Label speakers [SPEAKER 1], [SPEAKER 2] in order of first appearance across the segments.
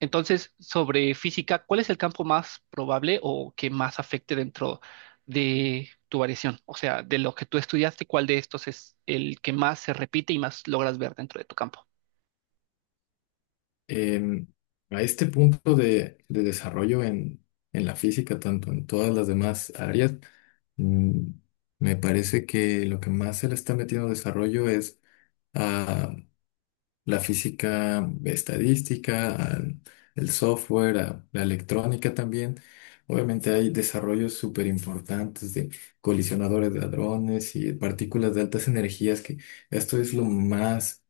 [SPEAKER 1] Entonces, sobre física, ¿cuál es el campo más probable o que más afecte dentro de tu variación? O sea, de lo que tú estudiaste, ¿cuál de estos es el que más se repite y más logras ver dentro de tu campo?
[SPEAKER 2] em, a este punto de desarrollo en la física, tanto en todas las demás áreas, mm, me parece que lo que más se le está metiendo desarrollo es a la física estadística, al el software, a la electrónica también. Obviamente hay desarrollos súper importantes de colisionadores de hadrones y partículas de altas energías, que esto es lo más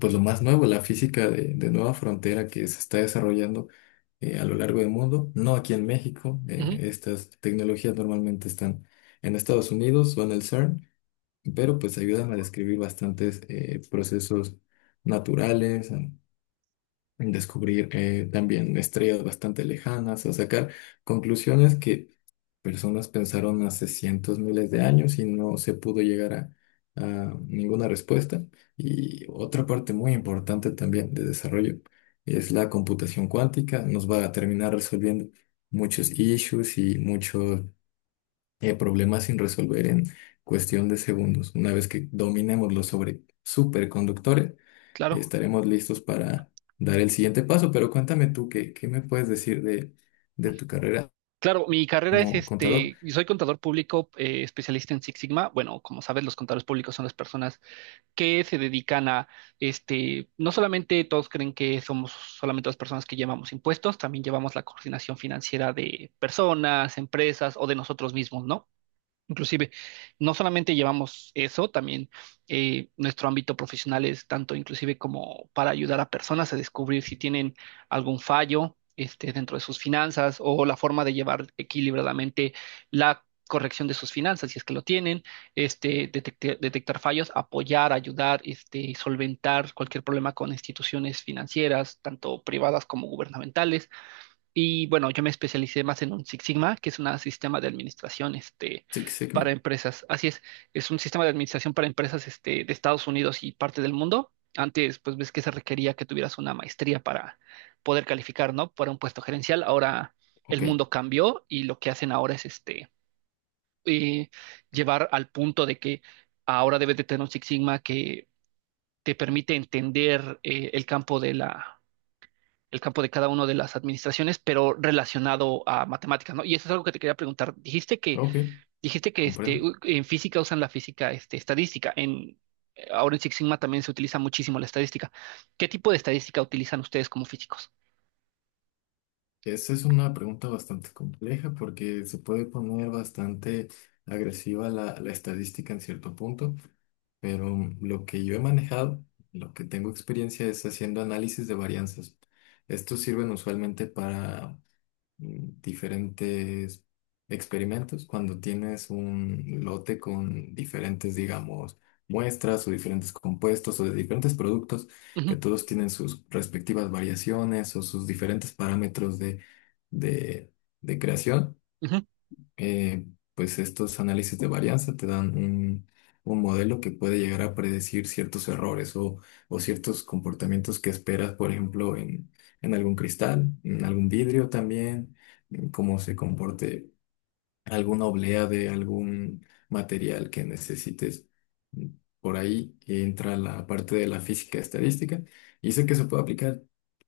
[SPEAKER 2] pues lo más nuevo, la física de nueva frontera que se está desarrollando a lo largo del mundo, no aquí en México.
[SPEAKER 1] Ujú.
[SPEAKER 2] Estas tecnologías normalmente están en Estados Unidos o en el CERN, pero pues ayudan a describir bastantes procesos naturales, en descubrir también estrellas bastante lejanas, o sacar conclusiones que personas pensaron hace cientos, miles de años y no se pudo llegar a ninguna respuesta. Y otra parte muy importante también de desarrollo es la computación cuántica, nos va a terminar resolviendo muchos issues y muchos problemas sin resolver en cuestión de segundos. Una vez que dominemos los sobre superconductores,
[SPEAKER 1] Claro.
[SPEAKER 2] estaremos listos para dar el siguiente paso. Pero cuéntame tú, ¿qué me puedes decir de tu carrera
[SPEAKER 1] Claro, mi carrera es
[SPEAKER 2] como contador?
[SPEAKER 1] yo soy contador público, especialista en Six Sigma. Bueno, como sabes, los contadores públicos son las personas que se dedican a este, no solamente todos creen que somos solamente las personas que llevamos impuestos, también llevamos la coordinación financiera de personas, empresas o de nosotros mismos, ¿no? Inclusive, no solamente llevamos eso, también nuestro ámbito profesional es tanto inclusive como para ayudar a personas a descubrir si tienen algún fallo dentro de sus finanzas o la forma de llevar equilibradamente la corrección de sus finanzas, si es que lo tienen, detectar fallos, apoyar, ayudar, solventar cualquier problema con instituciones financieras, tanto privadas como gubernamentales. Y bueno, yo me especialicé más en un Six Sigma, que es un sistema de administración
[SPEAKER 2] Six Sigma.
[SPEAKER 1] para empresas. Así es un sistema de administración para empresas de Estados Unidos y parte del mundo. Antes, pues ves que se requería que tuvieras una maestría para poder calificar, ¿no? Para un puesto gerencial. Ahora el
[SPEAKER 2] Ok,
[SPEAKER 1] mundo cambió y lo que hacen ahora es eh, llevar al punto de que ahora debes de tener un Six Sigma que te permite entender el campo de la el campo de cada una de las administraciones, pero relacionado a matemáticas, ¿no? Y eso es algo que te quería preguntar. Dijiste que,
[SPEAKER 2] ok,
[SPEAKER 1] dijiste que
[SPEAKER 2] comprendo.
[SPEAKER 1] en física usan la física estadística. Ahora en Six Sigma también se utiliza muchísimo la estadística. ¿Qué tipo de estadística utilizan ustedes como físicos?
[SPEAKER 2] Esa es una pregunta bastante compleja porque se puede poner bastante agresiva la estadística en cierto punto. Pero lo que yo he manejado, lo que tengo experiencia es haciendo análisis de varianzas. Estos sirven usualmente para diferentes experimentos, cuando tienes un lote con diferentes, digamos, muestras o diferentes compuestos o de diferentes productos que
[SPEAKER 1] Ujú,
[SPEAKER 2] todos tienen sus respectivas variaciones o sus diferentes parámetros de de creación.
[SPEAKER 1] ujú.
[SPEAKER 2] eh, pues estos análisis de varianza te dan un modelo que puede llegar a predecir ciertos errores o ciertos comportamientos que esperas, por ejemplo, en algún cristal, en algún vidrio también, en cómo se comporte alguna oblea de algún material que necesites. mm, Por ahí entra la parte de la física estadística y sé que se puede aplicar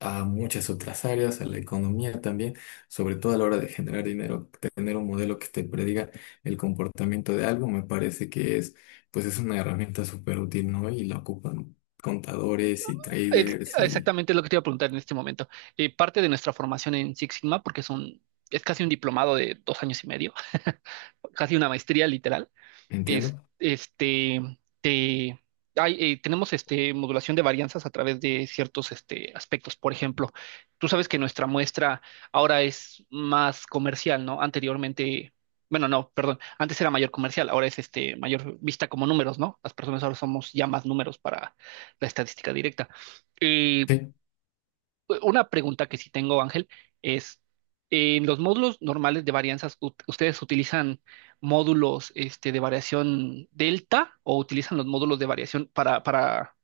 [SPEAKER 2] a muchas otras áreas, a la economía también, sobre todo a la hora de generar dinero, tener un modelo que te prediga el comportamiento de algo, me parece que es, pues es una herramienta súper útil, ¿no? Y la ocupan contadores y traders y
[SPEAKER 1] Exactamente es lo que te iba a preguntar en este momento. Parte de nuestra formación en Six Sigma, porque es casi un diplomado de dos años y medio, casi una maestría literal es-
[SPEAKER 2] ¿entiendo?
[SPEAKER 1] este, te- hay, tenemos modulación de varianzas a través de ciertos aspectos. Por ejemplo, tú sabes que nuestra muestra ahora es más comercial, ¿no? Anteriormente, bueno, no, perdón, antes era mayor comercial, ahora es mayor vista como números, ¿no? Las personas ahora somos ya más números para la estadística directa. Eh,
[SPEAKER 2] Sí,
[SPEAKER 1] Una pregunta que sí tengo, Ángel, es, en los módulos normales de varianzas, ustedes utilizan módulos de variación delta o utilizan los módulos de variación para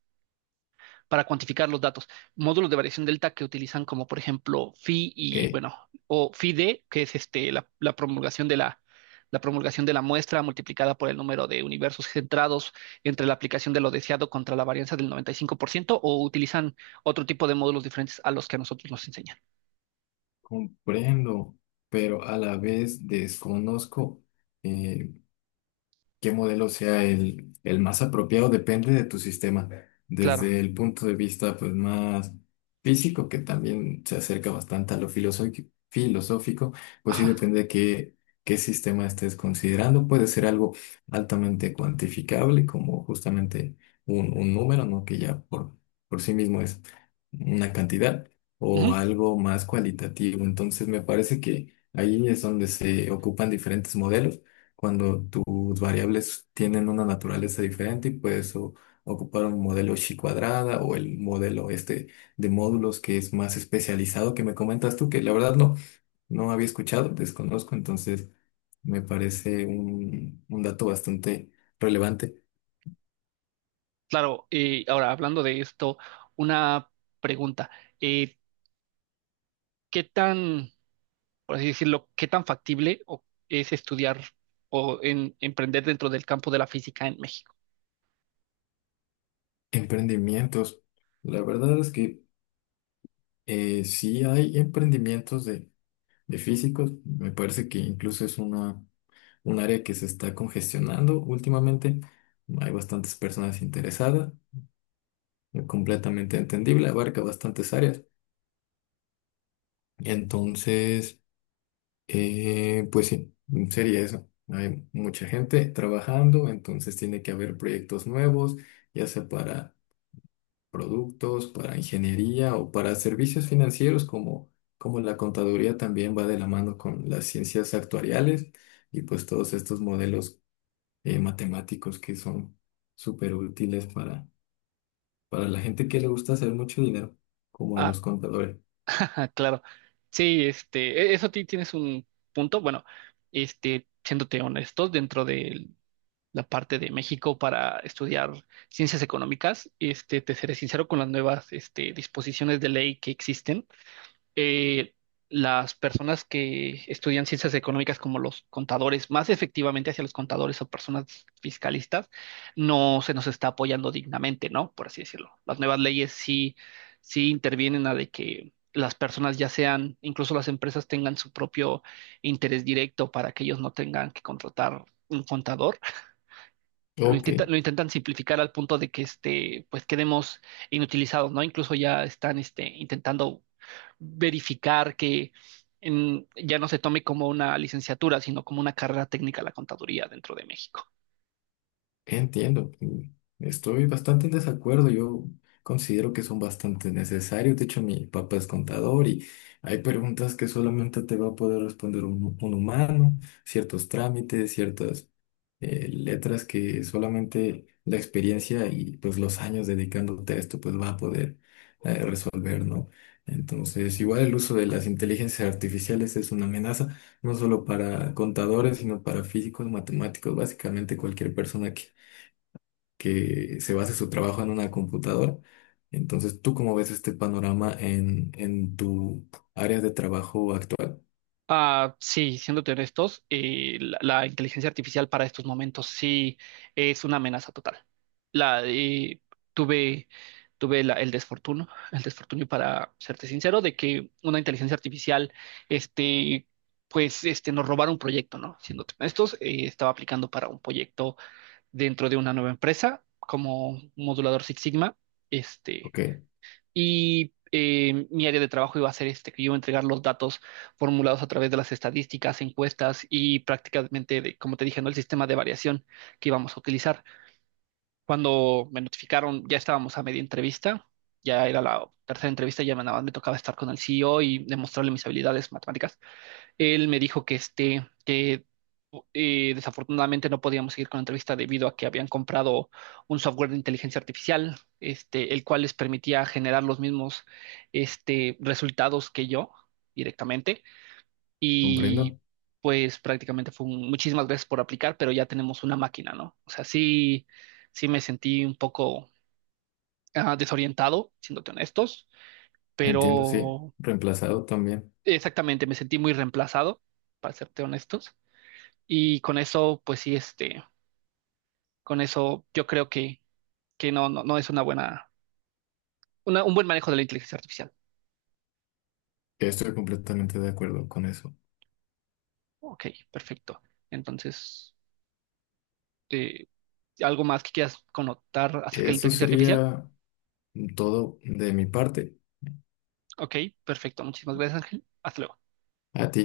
[SPEAKER 1] para cuantificar los datos? Módulos de variación delta que utilizan como, por ejemplo, phi y,
[SPEAKER 2] ok.
[SPEAKER 1] bueno, o phi d, que es la promulgación de la, la promulgación de la muestra multiplicada por el número de universos centrados entre la aplicación de lo deseado contra la varianza del 95%, o utilizan otro tipo de módulos diferentes a los que a nosotros nos enseñan.
[SPEAKER 2] Comprendo, pero a la vez desconozco, eh, qué modelo sea el más apropiado depende de tu sistema.
[SPEAKER 1] Claro.
[SPEAKER 2] Desde el punto de vista pues más físico, que también se acerca bastante a lo filosófico, filosófico, pues sí
[SPEAKER 1] Ajá.
[SPEAKER 2] depende de qué sistema estés considerando. Puede ser algo altamente cuantificable, como justamente un número, ¿no? Que ya por sí mismo es una cantidad, o
[SPEAKER 1] Ujú.
[SPEAKER 2] algo más cualitativo. Entonces me parece que ahí es donde se ocupan diferentes modelos cuando sus variables tienen una naturaleza diferente y puedes ocupar un modelo chi cuadrada o el modelo este de módulos que es más especializado que me comentas tú, que la verdad no, no había escuchado, desconozco, entonces me parece un dato bastante relevante.
[SPEAKER 1] Claro, ahora hablando de esto, una pregunta. Eh, ¿Qué tan por así decirlo, qué tan factible es estudiar o emprender dentro del campo de la física en México?
[SPEAKER 2] Emprendimientos. La verdad es que sí hay emprendimientos de físicos, me parece que incluso es un área que se está congestionando últimamente. Hay bastantes personas interesadas. Completamente entendible, abarca bastantes áreas. Entonces, pues sí, sería eso. Hay mucha gente trabajando, entonces tiene que haber proyectos nuevos, ya sea para productos, para ingeniería o para servicios financieros, como, como la contaduría también va de la mano con las ciencias actuariales y pues todos estos modelos matemáticos que son súper útiles para la gente que le gusta hacer mucho dinero, como a
[SPEAKER 1] Ah,
[SPEAKER 2] los contadores.
[SPEAKER 1] ajá, claro. Sí, eso tienes un punto. Bueno, siéndote honestos, dentro de la parte de México para estudiar ciencias económicas, te seré sincero con las nuevas, disposiciones de ley que existen. eh, las personas que estudian ciencias económicas como los contadores, más efectivamente hacia los contadores o personas fiscalistas, no se nos está apoyando dignamente, ¿no? Por así decirlo. Las nuevas leyes sí intervienen a de que las personas ya sean, incluso las empresas tengan su propio interés directo para que ellos no tengan que contratar un contador.
[SPEAKER 2] Ok.
[SPEAKER 1] Lo intentan simplificar al punto de que pues quedemos inutilizados, ¿no? Incluso ya están intentando verificar que ya no se tome como una licenciatura, sino como una carrera técnica la contaduría dentro de México.
[SPEAKER 2] Entiendo, estoy bastante en desacuerdo, yo considero que son bastante necesarios, de hecho mi papá es contador y hay preguntas que solamente te va a poder responder un humano, ciertos trámites, ciertas letras que solamente la experiencia y pues los años dedicándote a esto pues va a poder resolver, ¿no? Entonces, igual el uso de las inteligencias artificiales es una amenaza no solo para contadores, sino para físicos, matemáticos, básicamente cualquier persona que se base su trabajo en una computadora. Entonces, ¿tú cómo ves este panorama en tu área de trabajo actual?
[SPEAKER 1] Ah, sí, siéndote honestos, la, la inteligencia artificial para estos momentos sí es una amenaza total. La, eh, tuve tuve el desfortuno, el desfortunio para serte sincero, de que una inteligencia artificial, este, nos robara un proyecto, ¿no? Siéndote honestos, estaba aplicando para un proyecto dentro de una nueva empresa como modulador Six Sigma, este.
[SPEAKER 2] Ok,
[SPEAKER 1] Y mi área de trabajo iba a ser que yo iba a entregar los datos formulados a través de las estadísticas, encuestas y prácticamente, como te dije, ¿no? El sistema de variación que íbamos a utilizar. Cuando me notificaron, ya estábamos a media entrevista, ya era la tercera entrevista, nada más me tocaba estar con el CEO y demostrarle mis habilidades matemáticas. Él me dijo que desafortunadamente no podíamos seguir con la entrevista debido a que habían comprado un software de inteligencia artificial, el cual les permitía generar los mismos, resultados que yo directamente. Y
[SPEAKER 2] comprendo,
[SPEAKER 1] pues prácticamente fue un, muchísimas gracias por aplicar, pero ya tenemos una máquina, ¿no? O sea, sí, sí me sentí un poco ah, desorientado, siéndote honestos,
[SPEAKER 2] entiendo, sí,
[SPEAKER 1] pero
[SPEAKER 2] reemplazado también.
[SPEAKER 1] exactamente me sentí muy reemplazado, para serte honestos. Y con eso, pues sí, con eso yo creo que no, no, no es una buena, un buen manejo de la inteligencia artificial.
[SPEAKER 2] Estoy completamente de acuerdo con eso.
[SPEAKER 1] Ok, perfecto. Entonces, eh, ¿algo más que quieras connotar acerca de la
[SPEAKER 2] Eso
[SPEAKER 1] inteligencia artificial?
[SPEAKER 2] sería todo de mi parte.
[SPEAKER 1] Ok, perfecto. Muchísimas gracias, Ángel. Hasta luego.
[SPEAKER 2] A ti.